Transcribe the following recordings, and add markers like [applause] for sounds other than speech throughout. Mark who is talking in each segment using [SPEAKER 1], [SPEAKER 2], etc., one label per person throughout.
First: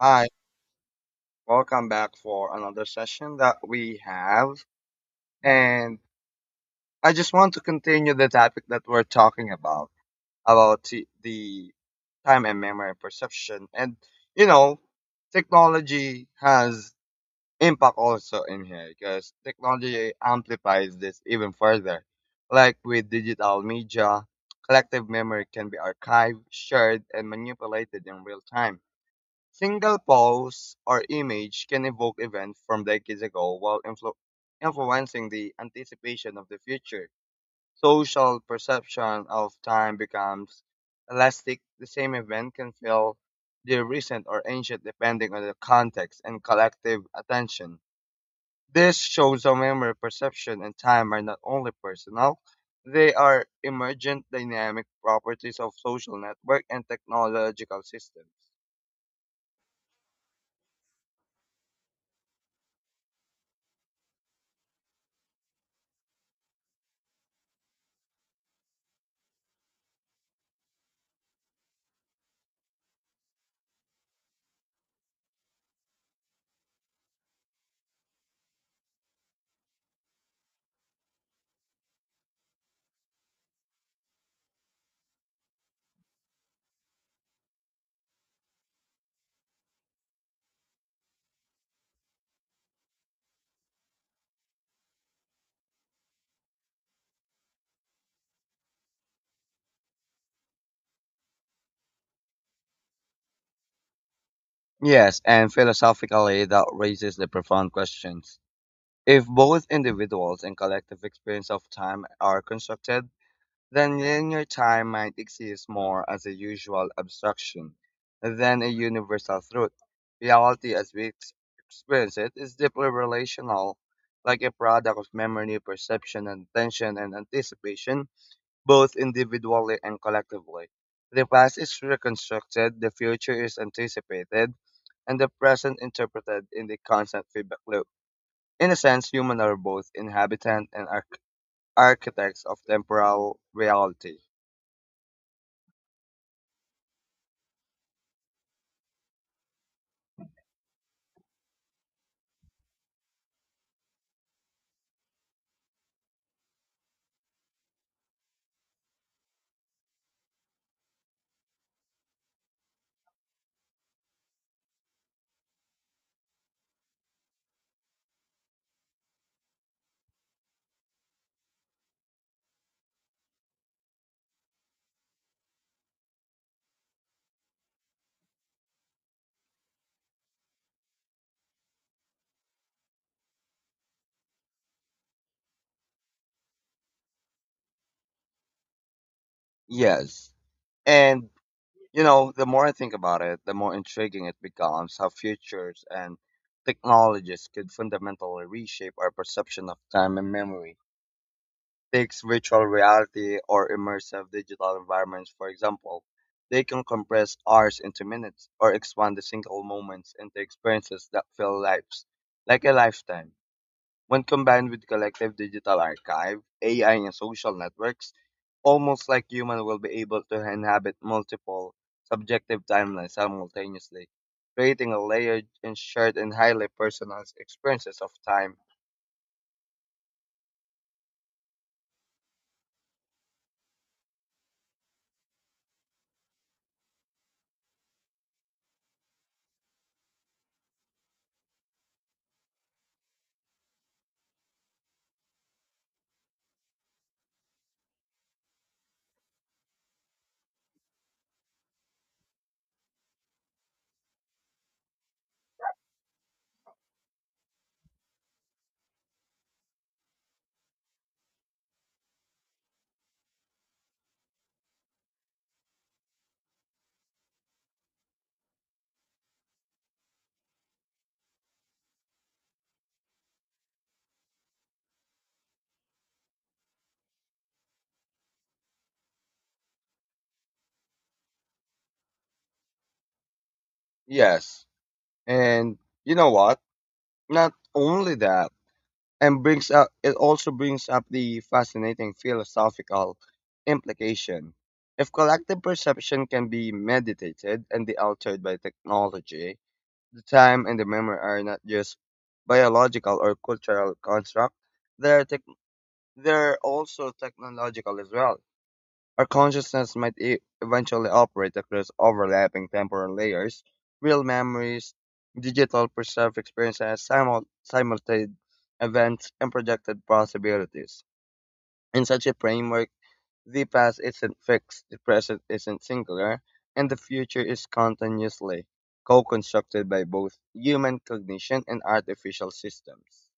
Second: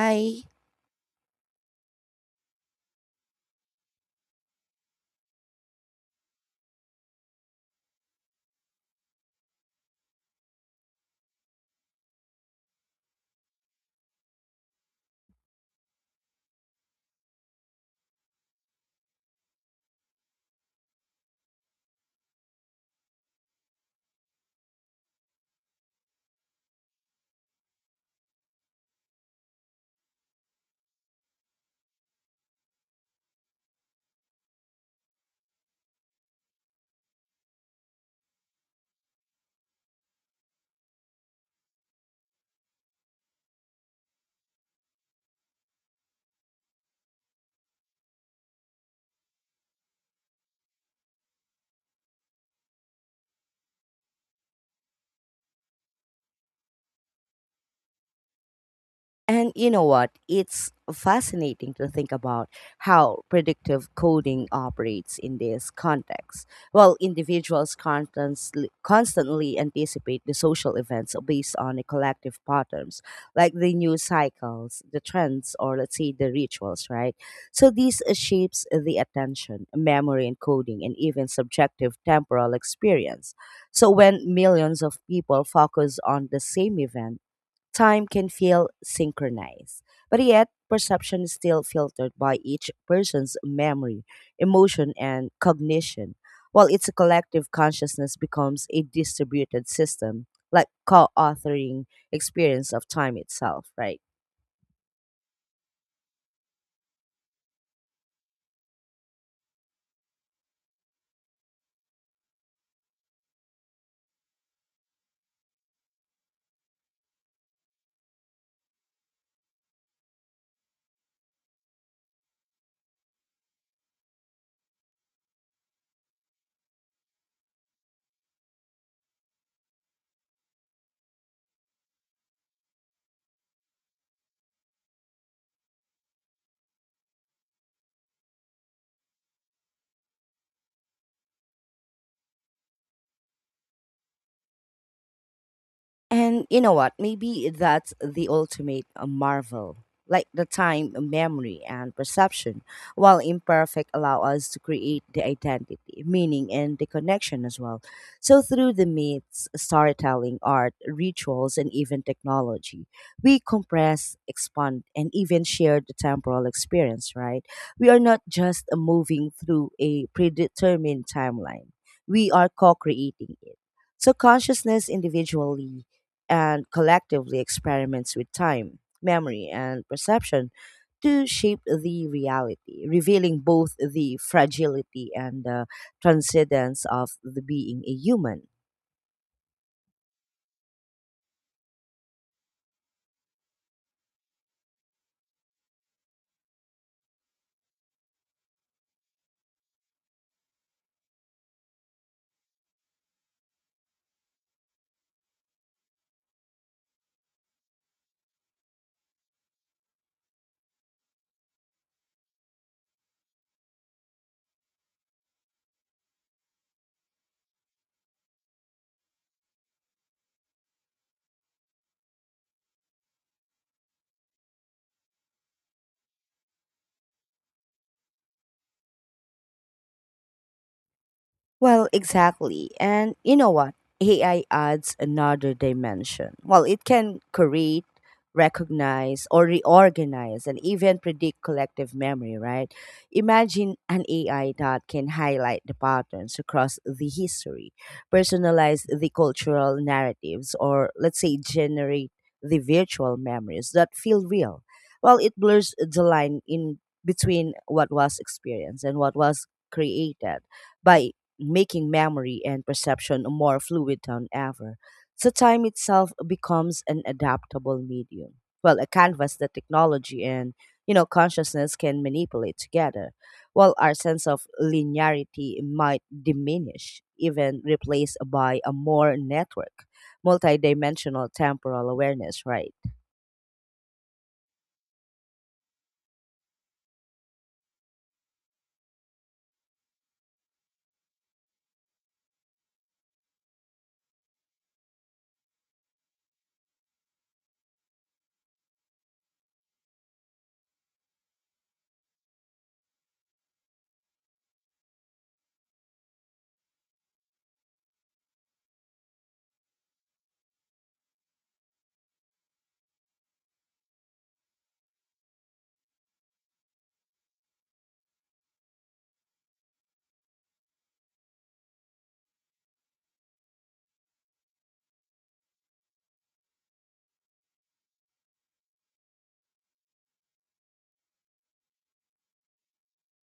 [SPEAKER 1] Hi, welcome back for another session that we have. And I just want to continue the topic that we're talking about the time and memory perception. You know, Technology has impact also in here because technology amplifies this even further. Like with digital media, collective memory can be archived, shared, and manipulated in real time. Single pose or image can evoke events from decades ago while influencing the anticipation of the future. Social perception of time becomes elastic. The same event can feel the recent or ancient depending on the context and collective attention. This shows how memory, perception, and time are not only personal, they are emergent dynamic properties of social network and technological systems.
[SPEAKER 2] And you know what? It's fascinating to think about how predictive coding operates in this context. Well, individuals constantly anticipate the social events based on the collective patterns, like the news cycles, the trends, or let's say the rituals, right? So this shapes the attention, memory encoding, and even subjective temporal experience. So when millions of people focus on the same event, time can feel synchronized. But yet, perception is still filtered by each person's memory, emotion, and cognition. While its collective consciousness becomes a distributed system, like co authoring experience of time itself, right?
[SPEAKER 1] Yes, and philosophically, that raises the profound questions. If both individuals and collective experience of time are constructed, then linear time might exist more as a usual abstraction than a universal truth. Reality, as we experience it, is deeply relational, like a product of memory, perception, and attention and anticipation, both individually and collectively. The past is reconstructed, the future is anticipated, and the present interpreted in the constant feedback loop. In a sense, humans are both inhabitants and architects of temporal reality.
[SPEAKER 2] And you know what? Maybe that's the ultimate marvel. Like the time, memory, and perception, while imperfect, allow us to create the identity, meaning, and the connection as well. So, through the myths, storytelling, art, rituals, and even technology, we compress, expand, and even share the temporal experience, right? We are not just moving through a predetermined timeline, we are co creating it. So, consciousness individually and collectively experiments with time, memory, and perception to shape the reality, revealing both the fragility and the transcendence of the being a human.
[SPEAKER 1] Yes. And, the more I think about it, the more intriguing it becomes how futures and technologies could fundamentally reshape our perception of time and memory. Takes virtual reality or immersive digital environments, for example. They can compress hours into minutes or expand the single moments into experiences that fill lives, like a lifetime. When combined with collective digital archive, AI, and social networks, almost like human will be able to inhabit multiple subjective timelines simultaneously, creating a layered and shared and highly personalized experiences of time.
[SPEAKER 2] Well, exactly. And you know what? AI adds another dimension. Well, it can create, recognize, or reorganize, and even predict collective memory, right? Imagine an AI that can highlight the patterns across the history, personalize the cultural narratives, or let's say generate the virtual memories that feel real. Well, it blurs the line in between what was experienced and what was created by making memory and perception more fluid than ever. So time itself becomes an adaptable medium. Well, a canvas that technology and you know consciousness can manipulate together. While our sense of linearity might diminish, even replaced by a more network, multidimensional temporal awareness, right?
[SPEAKER 1] Yes, and you know what? Not only that, and brings up it also brings up the fascinating philosophical implication. If collective perception can be meditated and be altered by technology, the time and the memory are not just biological or cultural construct, they're tech they're also technological as well. Our consciousness might eventually operate across overlapping temporal layers, real memories, digital perceived experiences, simultaneous events, and projected possibilities. In such a framework, the past isn't fixed, the present isn't singular, and the future is continuously co constructed by both human cognition and artificial systems.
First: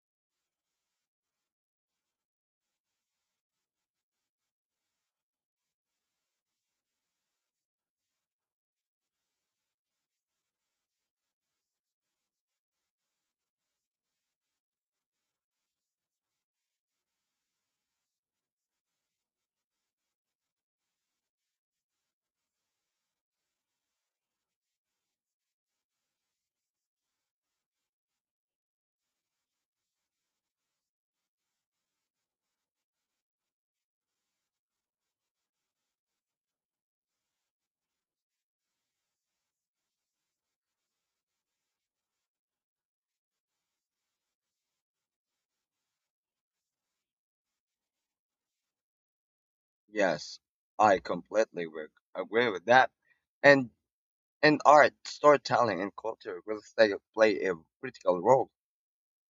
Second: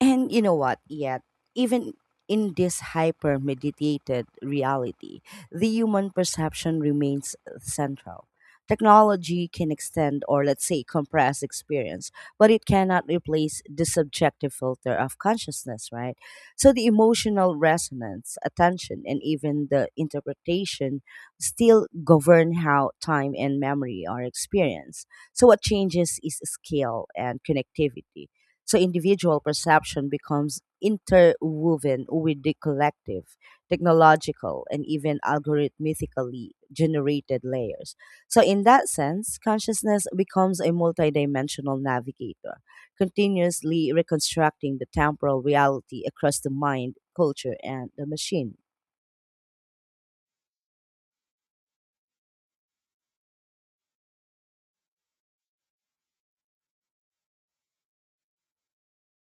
[SPEAKER 2] And you know what? Yet, even in this hyper mediated reality, the human perception remains central. Technology can extend or, let's say, compress experience, but it cannot replace the subjective filter of consciousness, right? So the emotional resonance, attention, and even the interpretation still govern how time and memory are experienced. So what changes is scale and connectivity, so individual perception becomes interwoven with the collective, technological, and even algorithmically generated layers. So in that sense, consciousness becomes a multidimensional navigator, continuously reconstructing the temporal reality across the mind, culture, and the machine.
[SPEAKER 1] Yes, I completely agree with that. And in art, storytelling and culture will still play a critical role,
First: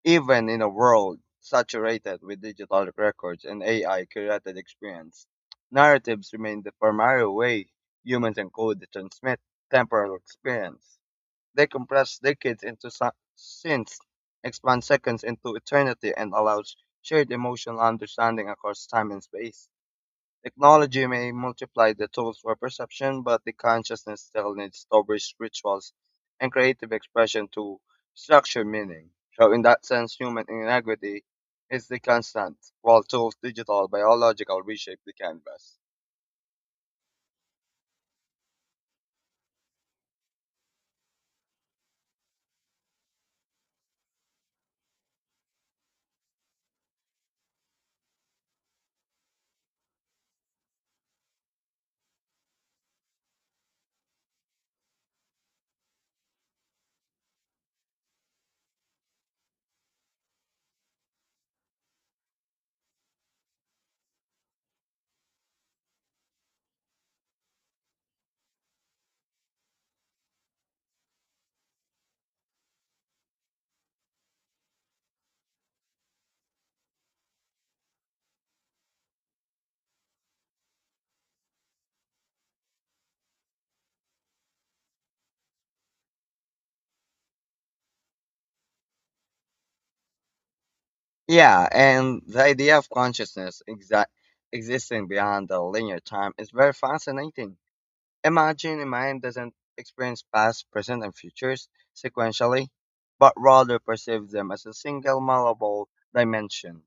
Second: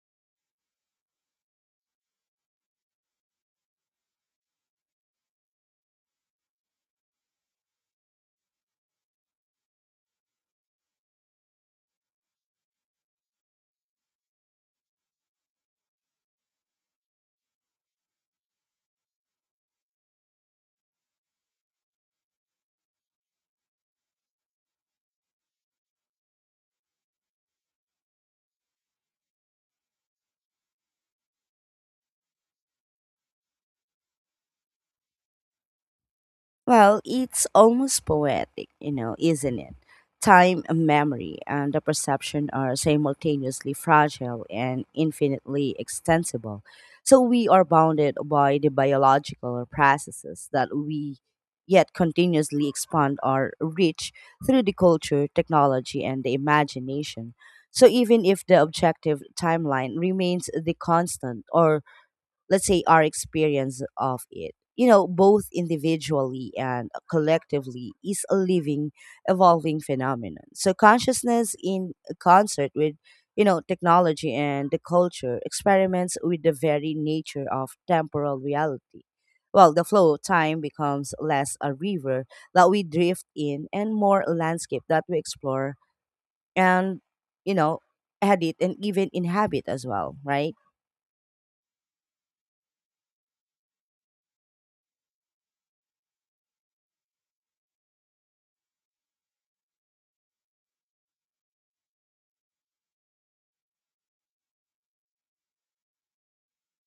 [SPEAKER 1] even in a world saturated with digital records and AI curated experience. Narratives remain the primary way humans encode and transmit temporal experience. They compress decades into scenes, expand seconds into eternity, and allows shared emotional understanding across time and space. Technology may multiply the tools for perception, but the consciousness still needs stories, rituals, and creative expression to structure meaning. So, in that sense, human inequity is the constant, while tools, digital, biological reshape the canvas.
[SPEAKER 2] Well, it's almost poetic, you know, isn't it? Time and memory and the perception are simultaneously fragile and infinitely extensible. So we are bounded by the biological processes that we yet continuously expand our reach through the culture, technology, and the imagination. So even if the objective timeline remains the constant, or let's say our experience of it, you know, both individually and collectively, is a living evolving phenomenon. So consciousness in concert with, you know, technology and the culture experiments with the very nature of temporal reality. Well, the flow of time becomes less a river that we drift in and more a landscape that we explore and, you know, edit and even inhabit as well, right?
[SPEAKER 1] Yeah, and the idea of consciousness existing beyond the linear time is very fascinating. Imagine in mind doesn't experience past, present, and futures sequentially, but rather perceives them as a single malleable dimension.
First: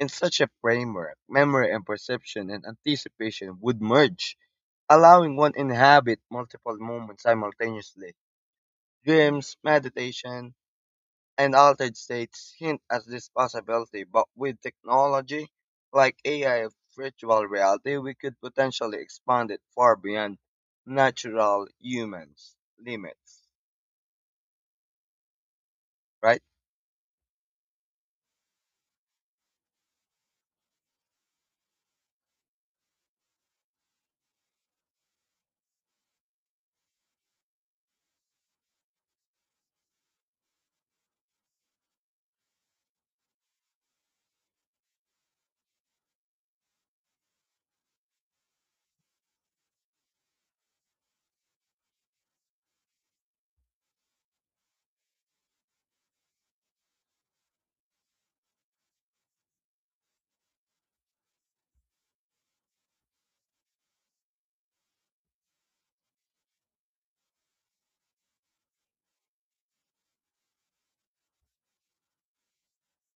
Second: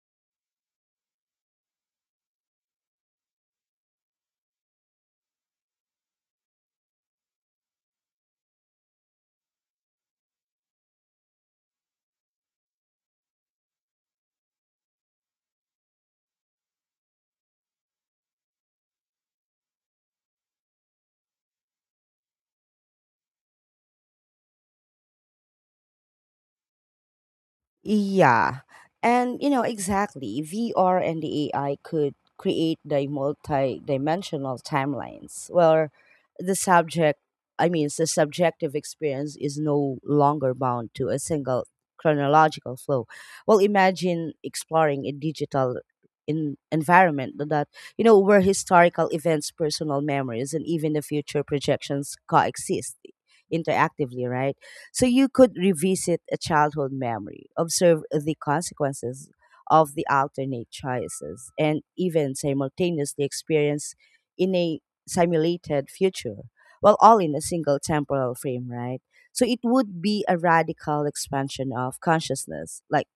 [SPEAKER 1] In such a framework, memory and perception and anticipation would merge, allowing one inhabit multiple moments simultaneously. Dreams, meditation, and altered states hint at this possibility, but with technology like AI of virtual reality, we could potentially expand it far beyond natural humans limits, right?
[SPEAKER 2] Yeah. And you know, exactly. VR and the AI could create the multi-dimensional timelines where the subject the subjective experience is no longer bound to a single chronological flow. Well, imagine exploring a digital in environment that, you know, where historical events, personal memories, and even the future projections coexist interactively, right? So you could revisit a childhood memory, observe the consequences of the alternate choices, and even simultaneously experience in a simulated future. Well, all in a single temporal frame, right? So it would be a radical expansion of consciousness, like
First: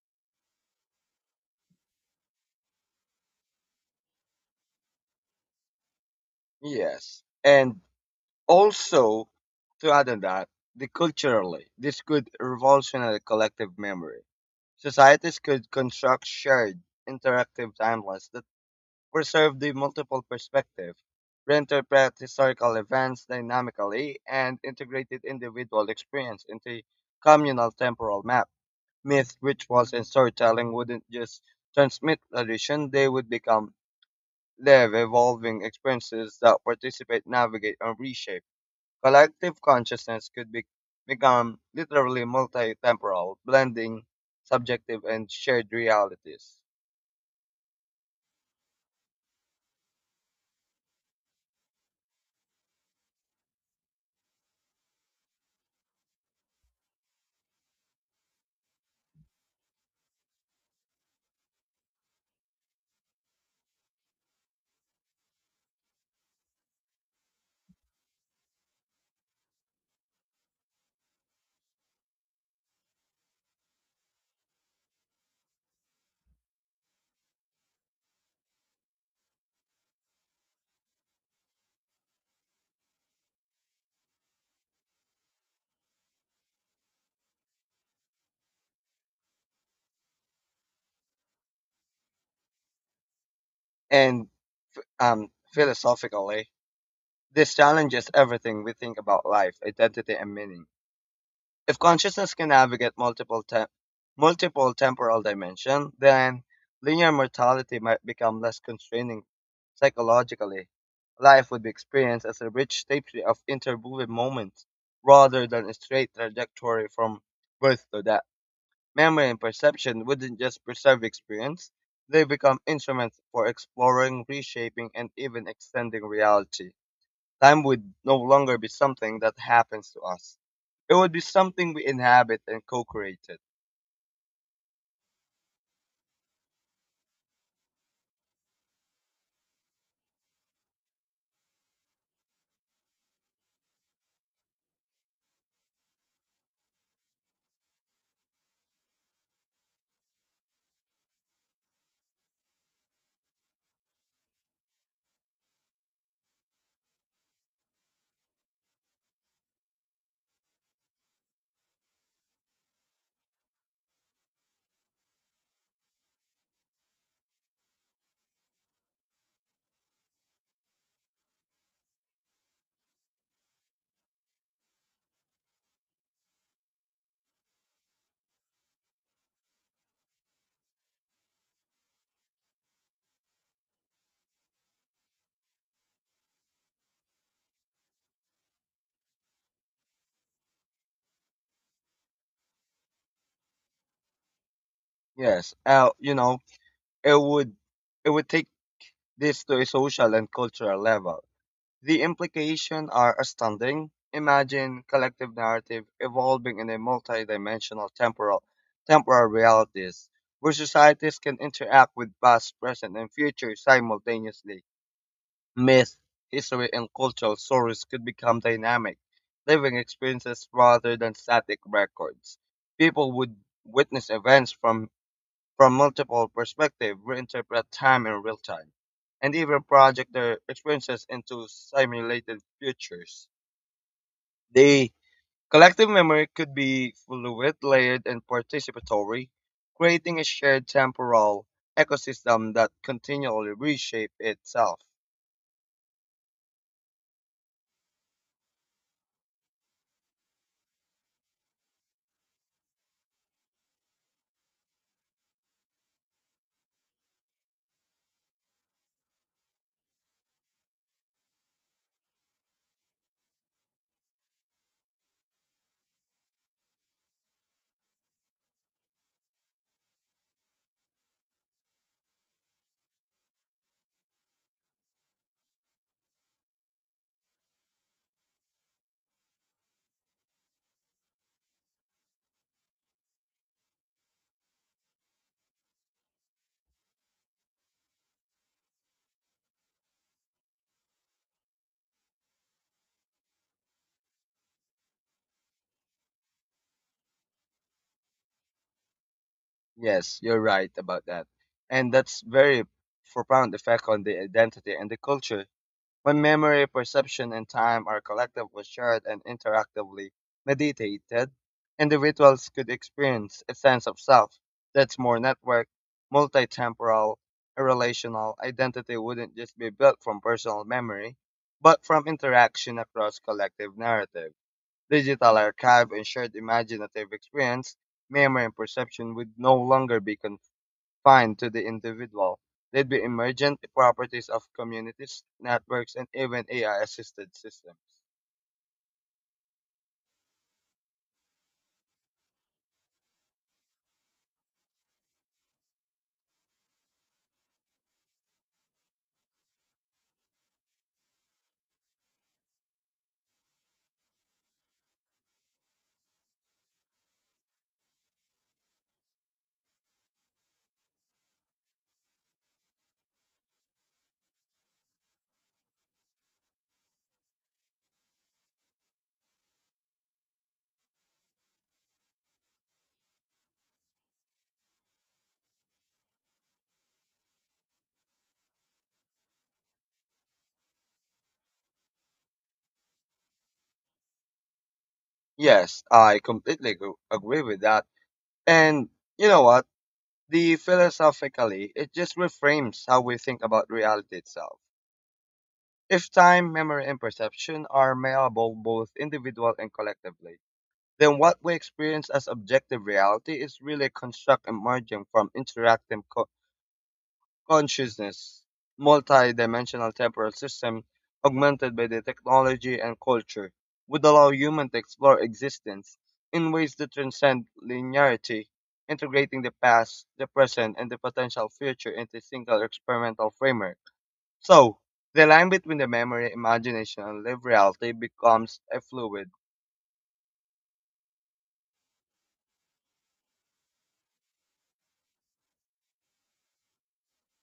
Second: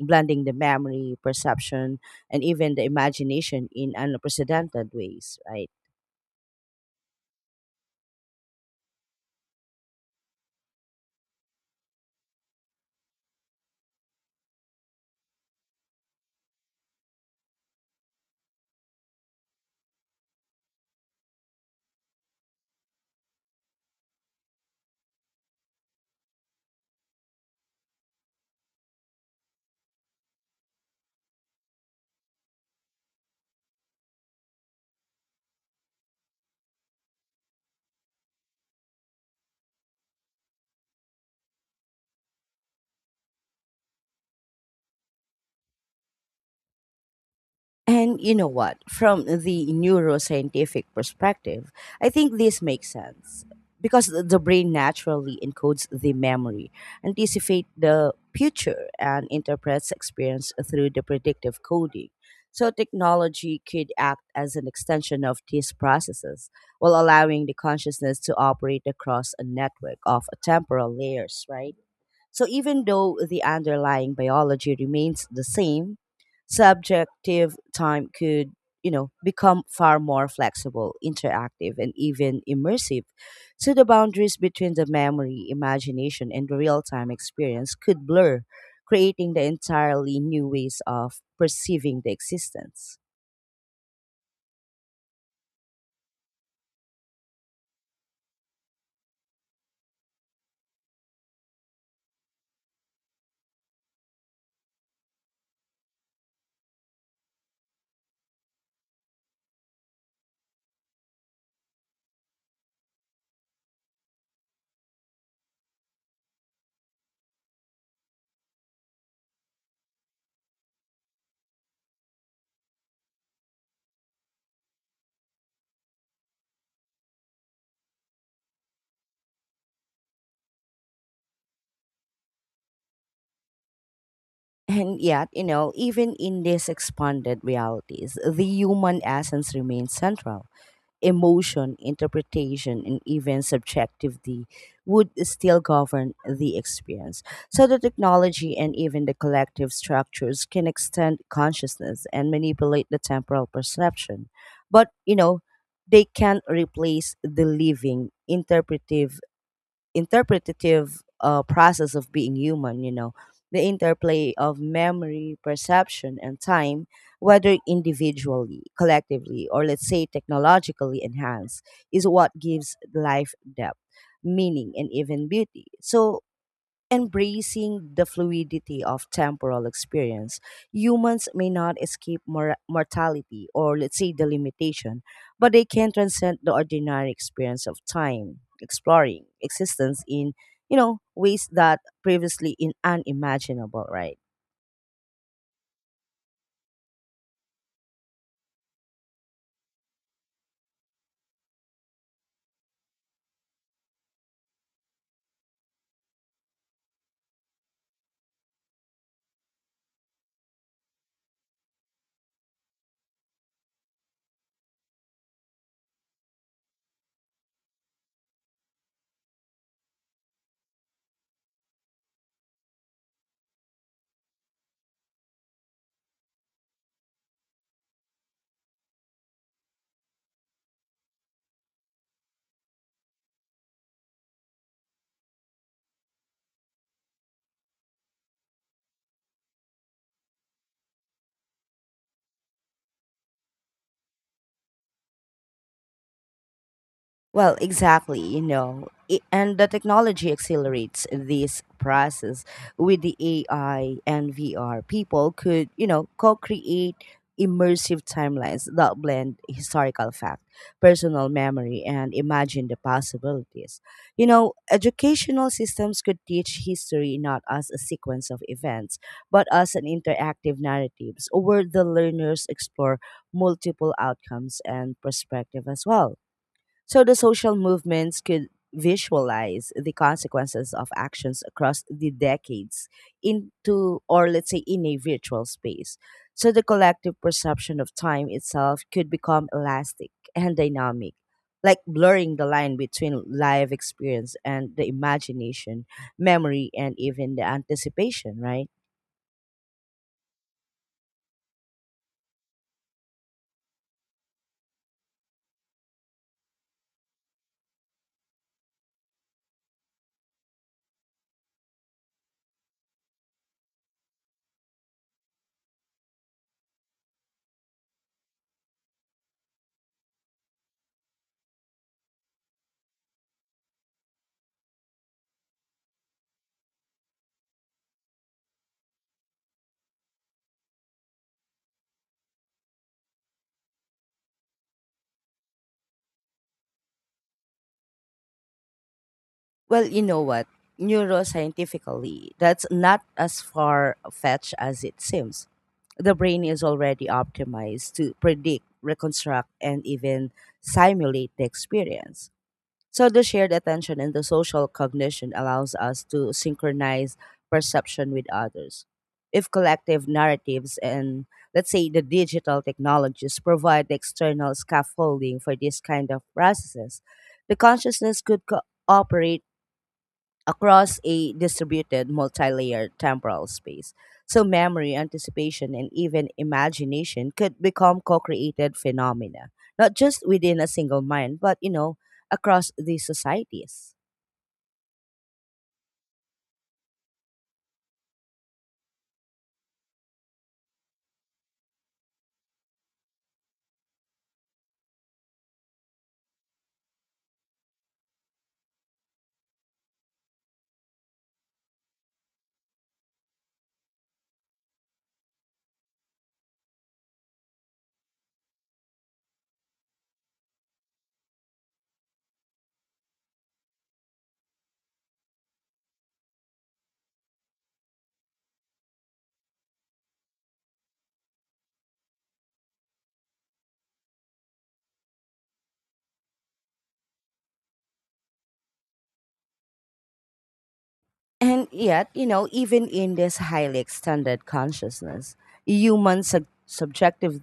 [SPEAKER 2] blending the memory, perception, and even the imagination in unprecedented ways, right?
[SPEAKER 1] Yes. And also, to add on that, the culturally, this could revolutionize collective memory. Societies could construct shared, interactive timelines that preserve the multiple perspective, reinterpret historical events dynamically, and integrated individual experience into communal temporal map. Myth, rituals, and storytelling, wouldn't just transmit tradition, they would become live, evolving experiences that participate, navigate, and reshape. Collective consciousness could be, become literally multi-temporal, blending subjective and shared realities.
[SPEAKER 2] And you know what? From the neuroscientific perspective, I think this makes sense because the brain naturally encodes the memory, anticipate the future, and interprets experience through the predictive coding. So technology could act as an extension of these processes while allowing the consciousness to operate across a network of temporal layers, right? So even though the underlying biology remains the same, subjective time could, you know, become far more flexible, interactive, and even immersive. So the boundaries between the memory, imagination, and the real-time experience could blur, creating the entirely new ways of perceiving the existence.
[SPEAKER 1] And philosophically, this challenges everything we think about life, identity, and meaning. If consciousness can navigate multiple temporal dimensions, then linear mortality might become less constraining psychologically. Life would be experienced as a rich tapestry of interwoven moments, rather than a straight trajectory from birth to death. Memory and perception wouldn't just preserve experience; they become instruments for exploring, reshaping, and even extending reality. Time would no longer be something that happens to us. It would be something we inhabit and co-created.
[SPEAKER 2] And yet, you know, even in these expanded realities, the human essence remains central: emotion, interpretation, and even subjectivity would still govern the experience. So the technology and even the collective structures can extend consciousness and manipulate the temporal perception. But, you know, they can't replace the living, interpretive interpretative process of being human, you know, the interplay of memory, perception, and time, whether individually, collectively, or let's say technologically enhanced, is what gives life depth, meaning, and even beauty. So, embracing the fluidity of temporal experience, humans may not escape mortality or, let's say, the limitation, but they can transcend the ordinary experience of time, exploring existence in, you know, ways that previously in unimaginable, right?
[SPEAKER 1] Yes, it would it would take this to a social and cultural level. The implications are astounding. Imagine collective narrative evolving in a multi-dimensional temporal realities where societies can interact with past, present, and future simultaneously. Myth, history, and cultural stories could become dynamic, living experiences rather than static records. People would witness events from, from multiple perspectives, reinterpret time in real time, and even project their experiences into simulated futures. The collective memory could be fluid, layered, and participatory, creating a shared temporal ecosystem that continually reshapes itself.
[SPEAKER 2] Well, exactly, you know, and the technology accelerates this process with the AI and VR. People could, you know, co create immersive timelines that blend historical fact, personal memory, and imagine the possibilities. You know, educational systems could teach history not as a sequence of events, but as an interactive narratives where the learners explore multiple outcomes and perspective as well. So the social movements could visualize the consequences of actions across the decades into, or let's say, in a virtual space. So the collective perception of time itself could become elastic and dynamic, like blurring the line between live experience and the imagination, memory, and even the anticipation, right?
[SPEAKER 1] Yes, you're right about that. And that's very profound effect on the identity and the culture. When memory, perception, and time are collectively shared and interactively meditated, individuals could experience a sense of self that's more networked, multitemporal, and relational. Identity wouldn't just be built from personal memory, but from interaction across collective narrative digital archive and shared imaginative experience. Memory and perception would no longer be confined to the individual. They'd be emergent properties of communities, networks, and even AI assisted systems.
[SPEAKER 2] Well, you know what? Neuroscientifically, that's not as far fetched as it seems. The brain is already optimized to predict, reconstruct, and even simulate the experience. So, the shared attention and the social cognition allows us to synchronize perception with others. If collective narratives and, let's say, the digital technologies provide the external scaffolding for this kind of processes, the consciousness could cooperate across a distributed multi-layered temporal space. So memory, anticipation, and even imagination could become co-created phenomena, not just within a single mind, but you know, across these societies.
[SPEAKER 1] Yes, I completely agree with that. And you know what? The philosophically, it just reframes how we think about reality itself. If time, memory, and perception are malleable both individual and collectively, then what we experience as objective reality is really a construct emerging from interactive consciousness. Multi-dimensional temporal system augmented by the technology and culture would allow humans to explore existence in ways that transcend linearity, integrating the past, the present, and the potential future into a single experimental framework. So, the line between the memory, imagination, and lived reality becomes a fluid.
[SPEAKER 2] And yet, you know, even in this highly extended consciousness, human sub- subjective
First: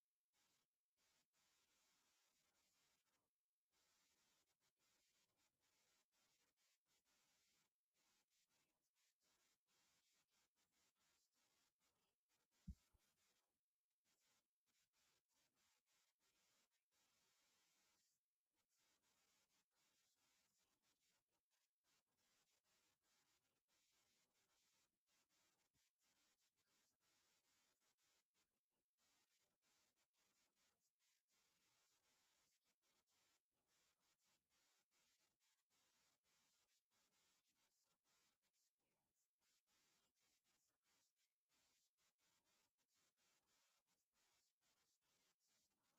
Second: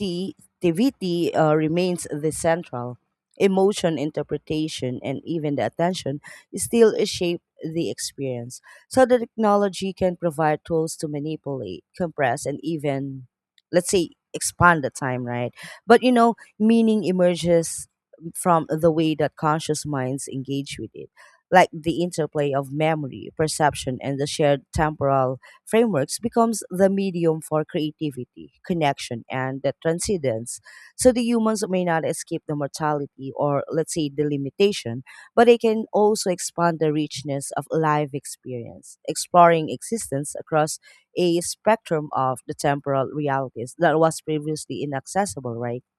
[SPEAKER 2] subjectivity remains the central. Emotion, interpretation, and even the attention still shape the experience. So the technology can provide tools to manipulate, compress, and even, let's say, expand the time, right? But you know, meaning emerges from the way that conscious minds engage with it, like the interplay of memory, perception, and the shared temporal frameworks becomes the medium for creativity, connection, and the transcendence. So the humans may not escape the mortality or, let's say, the limitation, but they can also expand the richness of life experience, exploring existence across a spectrum of the temporal realities that was previously inaccessible, right? [laughs]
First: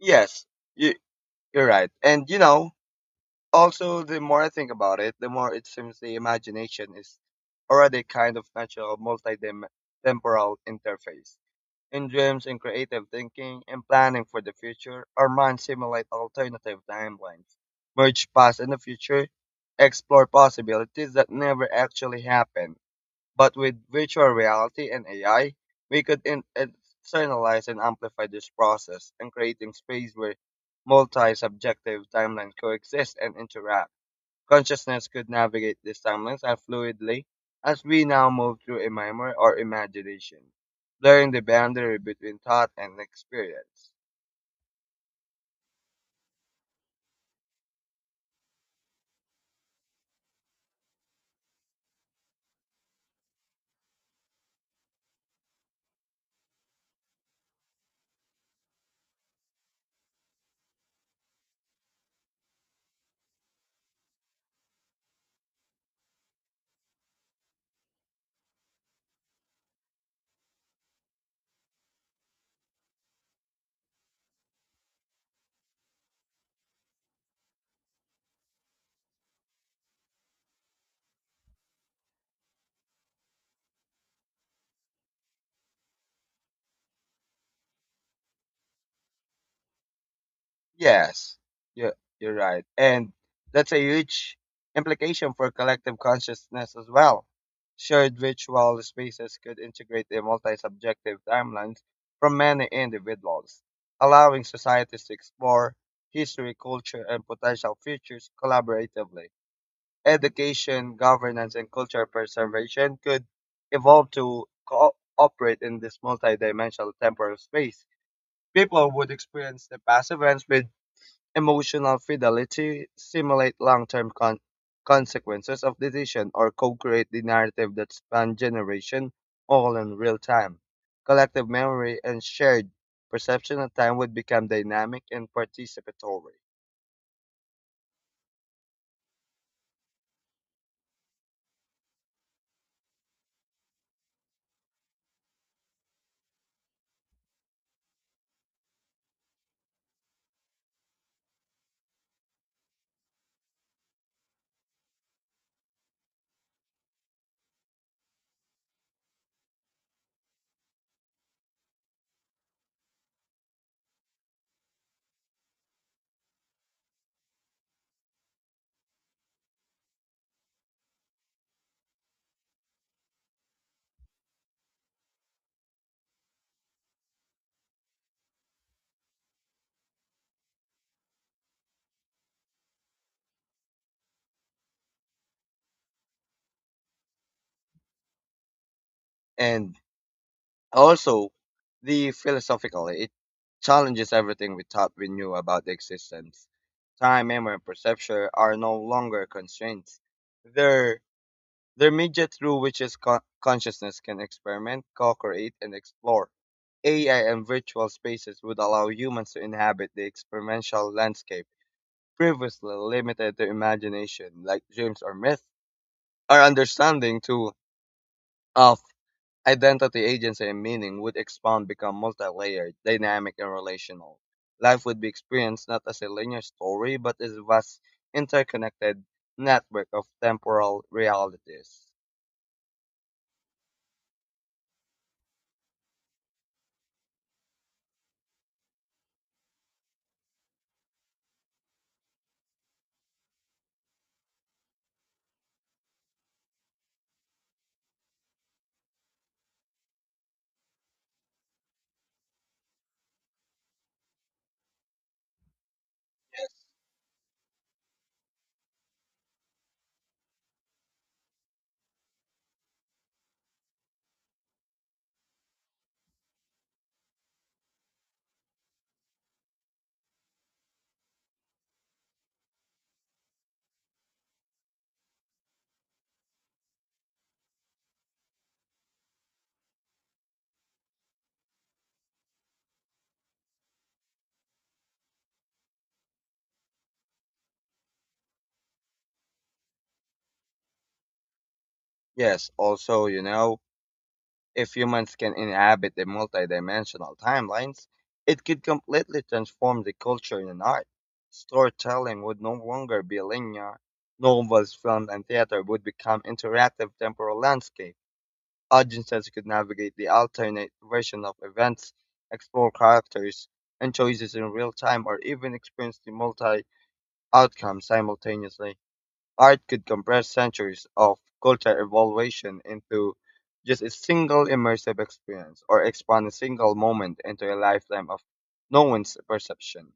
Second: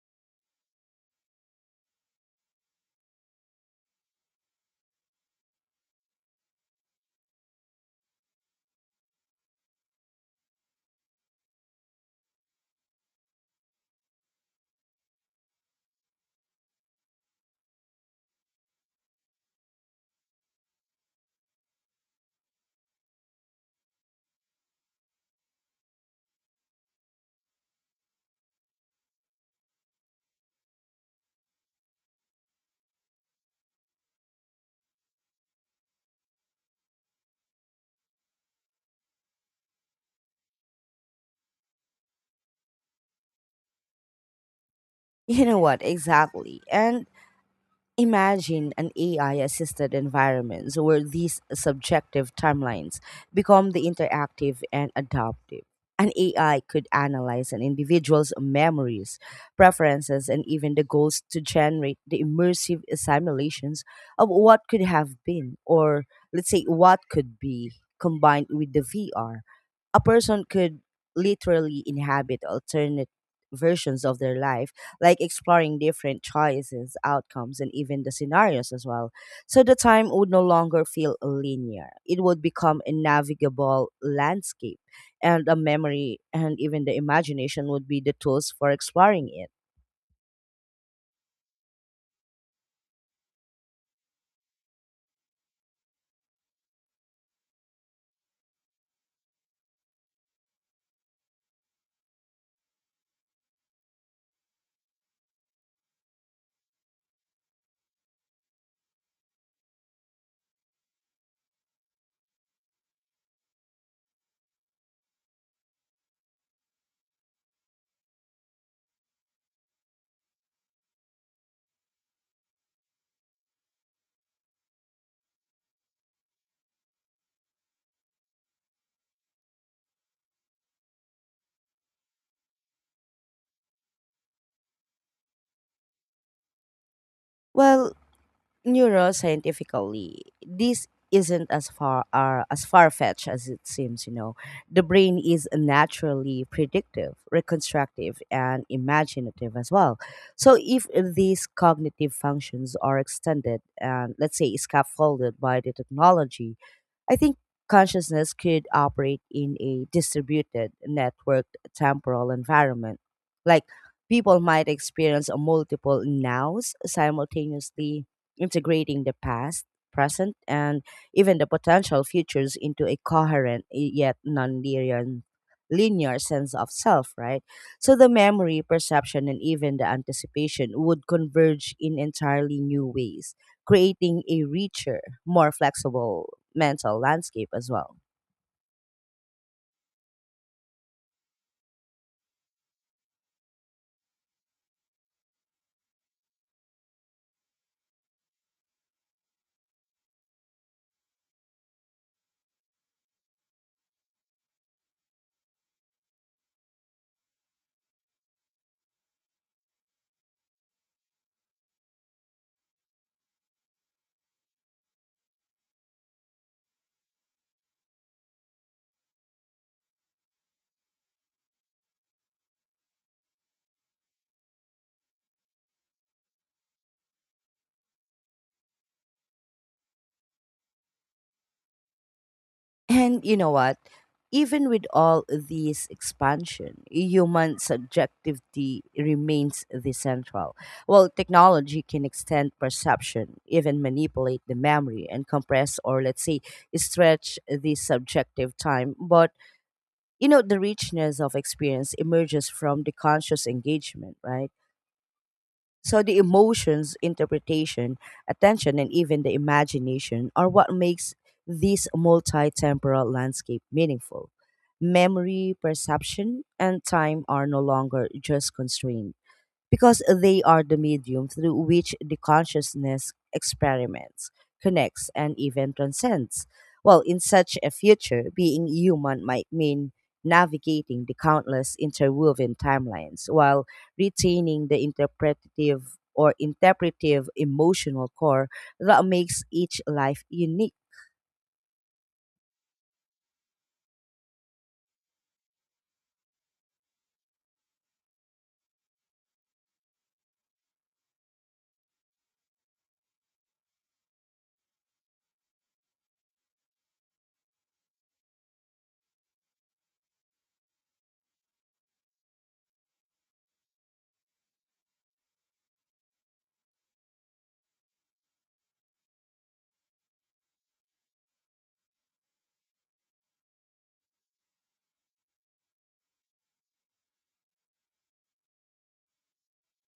[SPEAKER 1] Yes, you, you're right. Also, the more I think about it, the more it seems the imagination is already a kind of natural multi-temporal interface. In dreams and creative thinking and planning for the future, our minds simulate alternative timelines, merge past and the future, explore possibilities that never actually happen. But with virtual reality and AI, we could externalize and amplify this process and creating space where multi-subjective timelines coexist and interact. Consciousness could navigate these timelines as fluidly as we now move through a memory or imagination, blurring the boundary between thought and experience.
[SPEAKER 2] You know what, exactly. And imagine an AI assisted environment where these subjective timelines become the interactive and adaptive. An AI could analyze an individual's memories, preferences, and even the goals to generate the immersive simulations of what could have been, or let's say, what could be combined with the VR. A person could literally inhabit alternate versions of their life, like exploring different choices, outcomes, and even the scenarios as well. So the time would no longer feel linear. It would become a navigable landscape, and a memory and even the imagination would be the tools for exploring it.
[SPEAKER 1] Yes, you're, you're right. And that's a huge implication for collective consciousness as well. Shared virtual spaces could integrate the multi subjective timelines from many individuals, allowing societies to explore history, culture, and potential futures collaboratively. Education, governance, and cultural preservation could evolve to cooperate in this multidimensional temporal space. People would experience the past events with emotional fidelity, simulate long-term consequences of decision, or co-create the narrative that span generation all in real time. Collective memory and shared perception of time would become dynamic and participatory.
[SPEAKER 2] Well, neuroscientifically, this isn't as far fetched as it seems. You know, the brain is naturally predictive, reconstructive, and imaginative as well. So, if these cognitive functions are extended and let's say scaffolded by the technology, I think consciousness could operate in a distributed, networked temporal environment. Like people might experience a multiple nows simultaneously, integrating the past, present, and even the potential futures into a coherent yet non-linear linear sense of self, right? So the memory, perception, and even the anticipation would converge in entirely new ways, creating a richer, more flexible mental landscape as well.
[SPEAKER 1] And also, the philosophical, it challenges everything we thought we knew about the existence. Time, memory, and perception are no longer constraints. They're, they're media through which consciousness can experiment, co-create, and explore. AI and virtual spaces would allow humans to inhabit the experimental landscape previously limited to imagination, like dreams or myth. Our understanding too, of identity, agency, and meaning would expand, become multi-layered, dynamic, and relational. Life would be experienced not as a linear story, but as a vast, interconnected network of temporal realities.
[SPEAKER 2] And you know what? Even with all this expansion, human subjectivity remains the central. While technology can extend perception, even manipulate the memory and compress or, let's say, stretch the subjective time, but you know, the richness of experience emerges from the conscious engagement, right? So the emotions, interpretation, attention, and even the imagination are what makes this multi-temporal landscape meaningful. Memory, perception, and time are no longer just constraints, because they are the medium through which the consciousness experiments, connects, and even transcends. Well, in such a future, being human might mean navigating the countless interwoven timelines while retaining the interpretative or interpretive emotional core that makes each life unique.
[SPEAKER 1] Yes, also, you know, if humans can inhabit the multidimensional timelines, it could completely transform the culture and art. Storytelling would no longer be linear. Novels, film, and theater would become interactive temporal landscapes. Audiences could navigate the alternate version of events, explore characters and choices in real time, or even experience the multi outcomes simultaneously. Art could compress centuries of culture evaluation into just a single immersive experience, or expand a single moment into a lifetime of no one's perception.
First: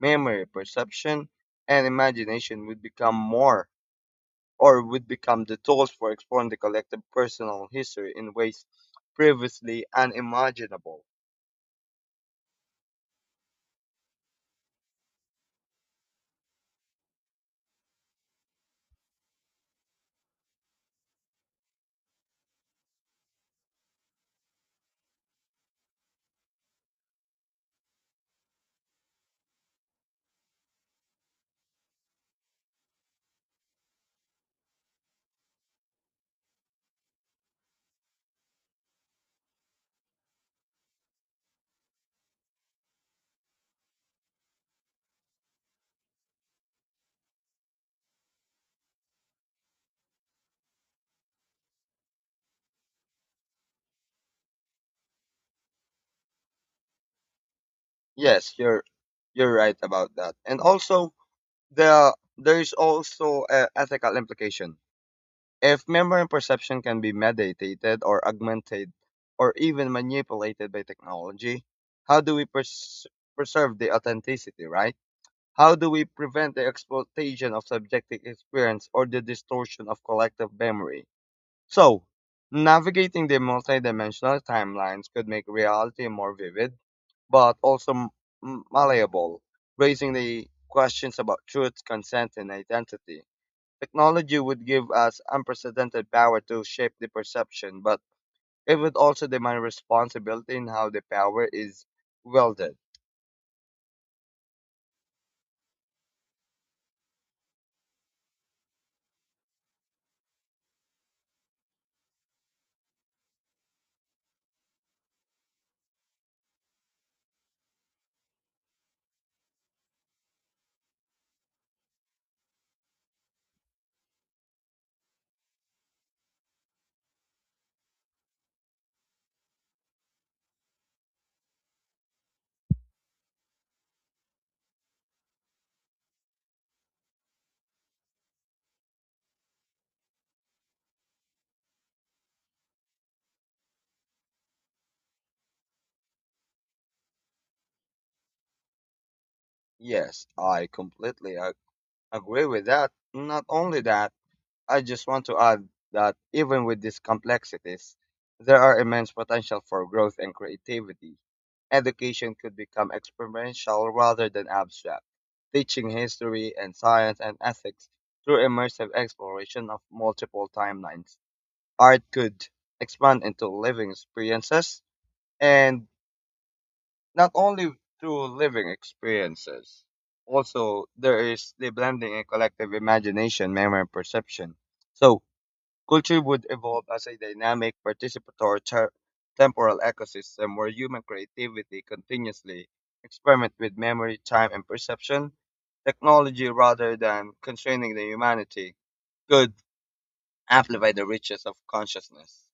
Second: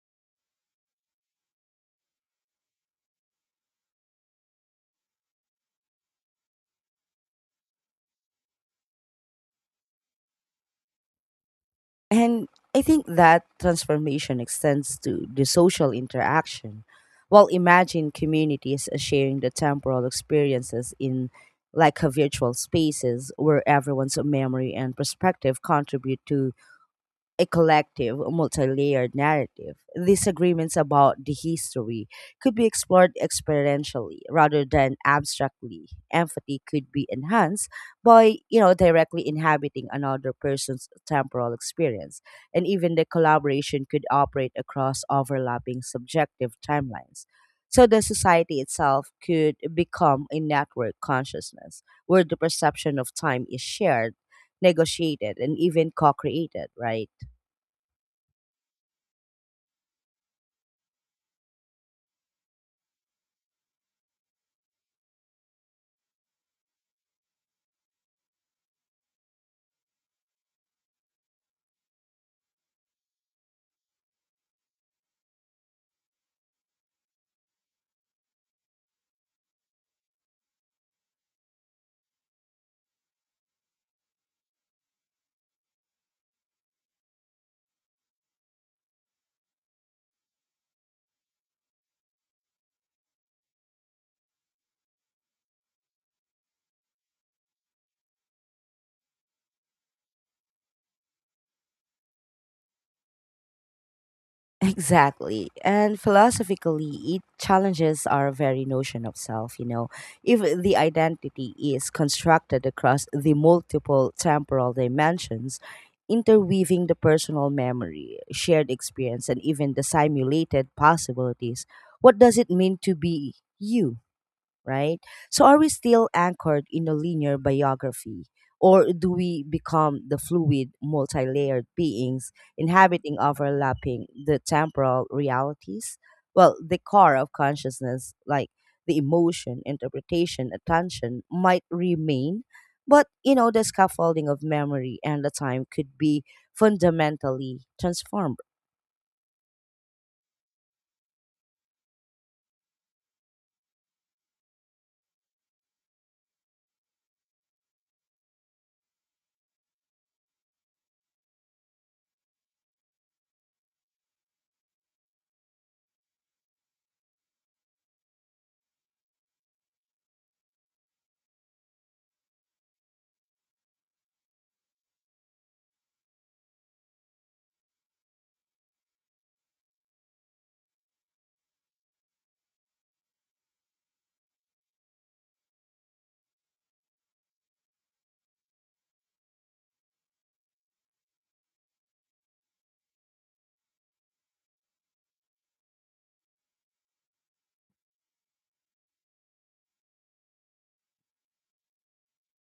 [SPEAKER 1] Memory, perception, and imagination would become the tools for exploring the collective personal history in ways previously unimaginable.
[SPEAKER 2] And I think that transformation extends to the social interaction. While imagine communities sharing the temporal experiences in like a virtual spaces where everyone's memory and perspective contribute to a collective, multi layered narrative. Disagreements about the history could be explored experientially rather than abstractly. Empathy could be enhanced by, you know, directly inhabiting another person's temporal experience. And even the collaboration could operate across overlapping subjective timelines. So the society itself could become a network consciousness where the perception of time is shared, negotiated, and even co created, right?
[SPEAKER 1] Yes, you're right about that. And also there's also a ethical implication. If memory and perception can be mediated or augmented or even manipulated by technology, how do we preserve the authenticity, right? How do we prevent the exploitation of subjective experience or the distortion of collective memory? So, navigating the multidimensional timelines could make reality more vivid, but also malleable, raising the questions about truth, consent, and identity. Technology would give us unprecedented power to shape the perception, but it would also demand responsibility in how the power is wielded.
[SPEAKER 2] Exactly. And philosophically, it challenges our very notion of self, you know. If the identity is constructed across the multiple temporal dimensions, interweaving the personal memory, shared experience, and even the simulated possibilities, what does it mean to be you, right? So are we still anchored in a linear biography? Or do we become the fluid, multi layered beings inhabiting overlapping the temporal realities? Well, the core of consciousness, like the emotion, interpretation, attention, might remain, but you know, the scaffolding of memory and the time could be fundamentally transformed.
[SPEAKER 1] Yes, I completely agree with that. Not only that, I just want to add that even with these complexities, there are immense potential for growth and creativity. Education could become experiential rather than abstract, teaching history and science and ethics through immersive exploration of multiple timelines. Art could expand into living experiences and not only through living experiences. Also, there is the blending and collective imagination, memory, and perception. So, culture would evolve as a dynamic, participatory temporal ecosystem where human creativity continuously experiment with memory, time, and perception. Technology, rather than constraining the humanity, could amplify the riches of consciousness.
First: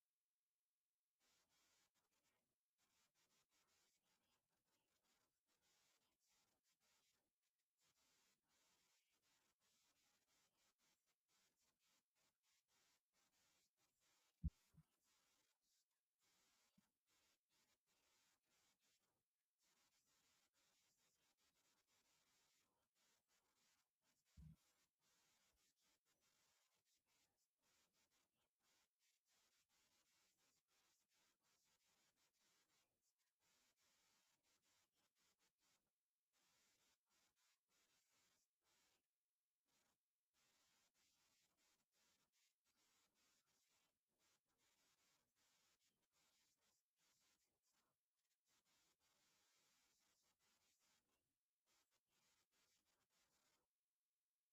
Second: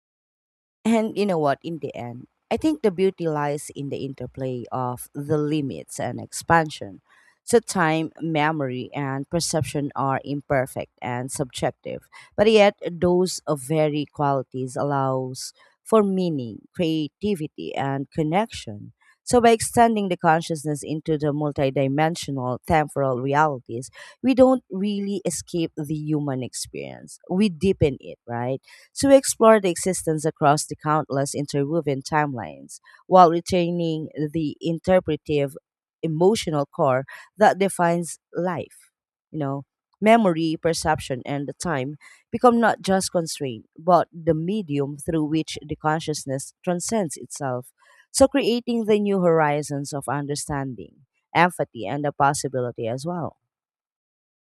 [SPEAKER 2] And you know what? In the end, I think the beauty lies in the interplay of the limits and expansion. So, time, memory, and perception are imperfect and subjective, but yet those of very qualities allows for meaning, creativity, and connection. So, by extending the consciousness into the multidimensional temporal realities, we don't really escape the human experience. We deepen it, right, to explore the existence across the countless interwoven timelines, while retaining the interpretive emotional core that defines life. You know, memory, perception, and the time become not just constraint, but the medium through which the consciousness transcends itself. So creating the new horizons of understanding, empathy, and the possibility as well.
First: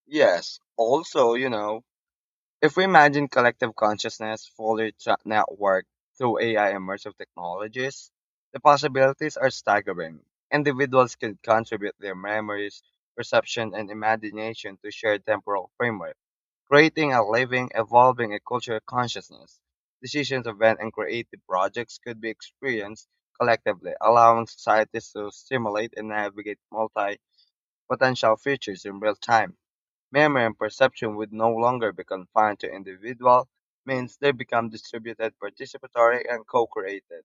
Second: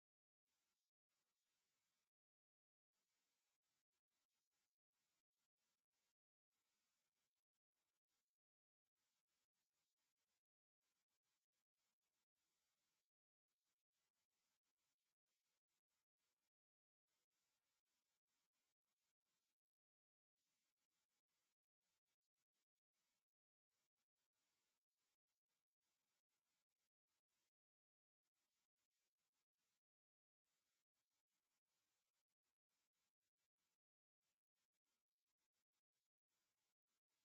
[SPEAKER 1] Yes, also, you know, if we imagine collective consciousness fully networked through AI immersive technologies, the possibilities are staggering. Individuals could contribute their memories, perception, and imagination to shared temporal framework, creating a living, evolving, and cultural consciousness. Decisions, events, and creative projects could be experienced collectively, allowing societies to stimulate and navigate multi-potential futures in real time. Memory and perception would no longer be confined to individual means, they become distributed, participatory, and co created.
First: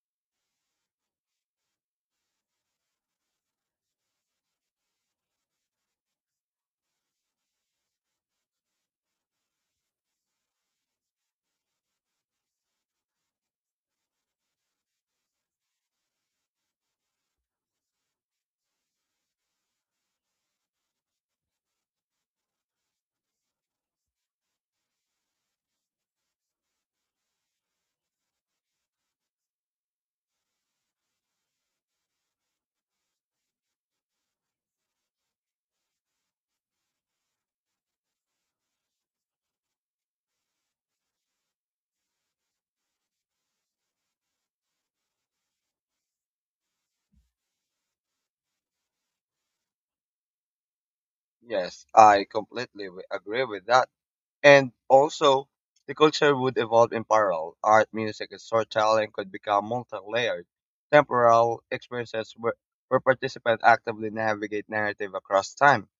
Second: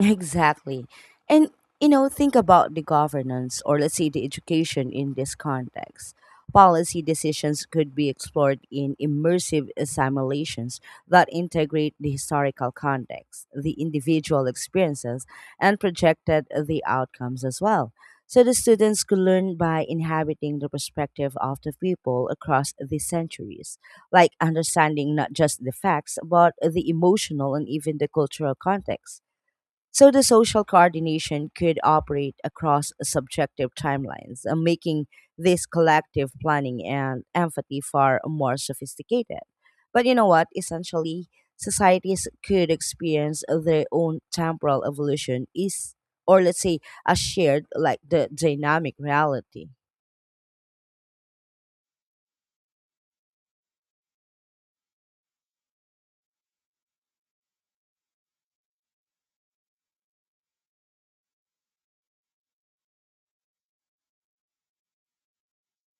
[SPEAKER 2] Exactly. And, you know, think about the governance or let's say the education in this context. Policy decisions could be explored in immersive simulations that integrate the historical context, the individual experiences, and projected the outcomes as well. So the students could learn by inhabiting the perspective of the people across the centuries, like understanding not just the facts, but the emotional and even the cultural context. So the social coordination could operate across subjective timelines, making this collective planning and empathy far more sophisticated. But you know what? Essentially, societies could experience their own temporal evolution is, or let's say, a shared like the dynamic reality.
[SPEAKER 1] Yes, I completely agree with that. And also, the culture would evolve in parallel. Art, music, and storytelling could become multi layered, temporal experiences where participants actively navigate narrative across time.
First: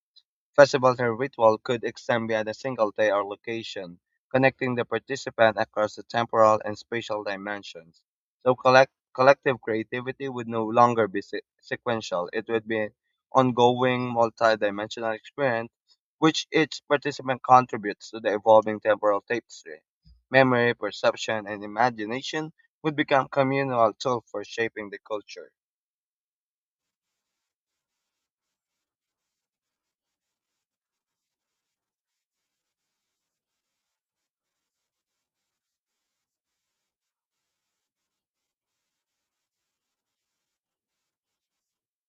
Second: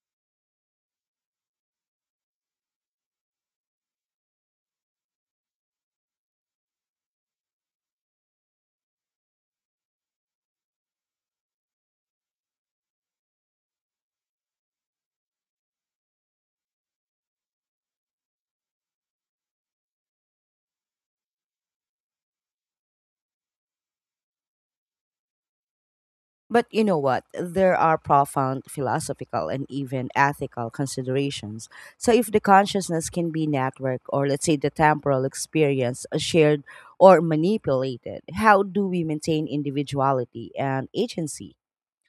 [SPEAKER 1] Festivals and ritual could extend beyond a single day or location, connecting the participant across the temporal and spatial dimensions. So collective creativity would no longer be sequential. It would be an ongoing multi-dimensional experience which each participant contributes to the evolving temporal tapestry. Memory, perception, and imagination would become communal tools for shaping the culture.
[SPEAKER 2] But you know what? There are profound philosophical and even ethical considerations. So, if the consciousness can be networked, or let's say the temporal experience shared or manipulated, how do we maintain individuality and agency?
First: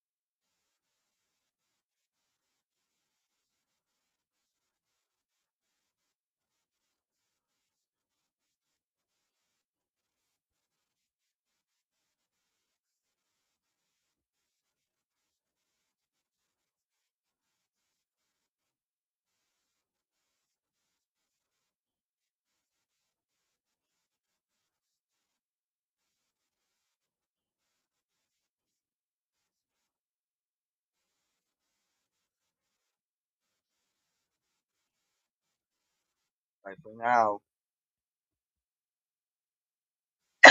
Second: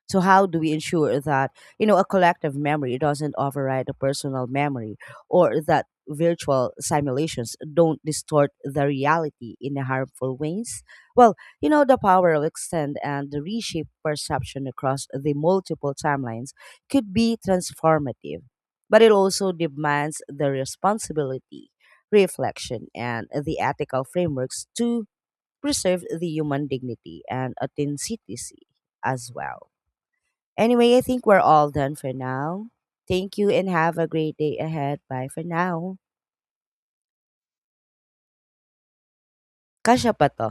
[SPEAKER 2] So how do we ensure that, you know, a collective memory doesn't override a personal memory, or that virtual simulations don't distort the reality in harmful ways? Well, you know, the power of extend and the reshape perception across the multiple timelines could be transformative, but it also demands the responsibility, reflection, and the ethical frameworks to preserve the human dignity and authenticity as well. Anyway, I think we're all done for now. Thank you and have a great day ahead. Bye for now.
[SPEAKER 1] Bye for now.
[SPEAKER 2] Kasha pa to.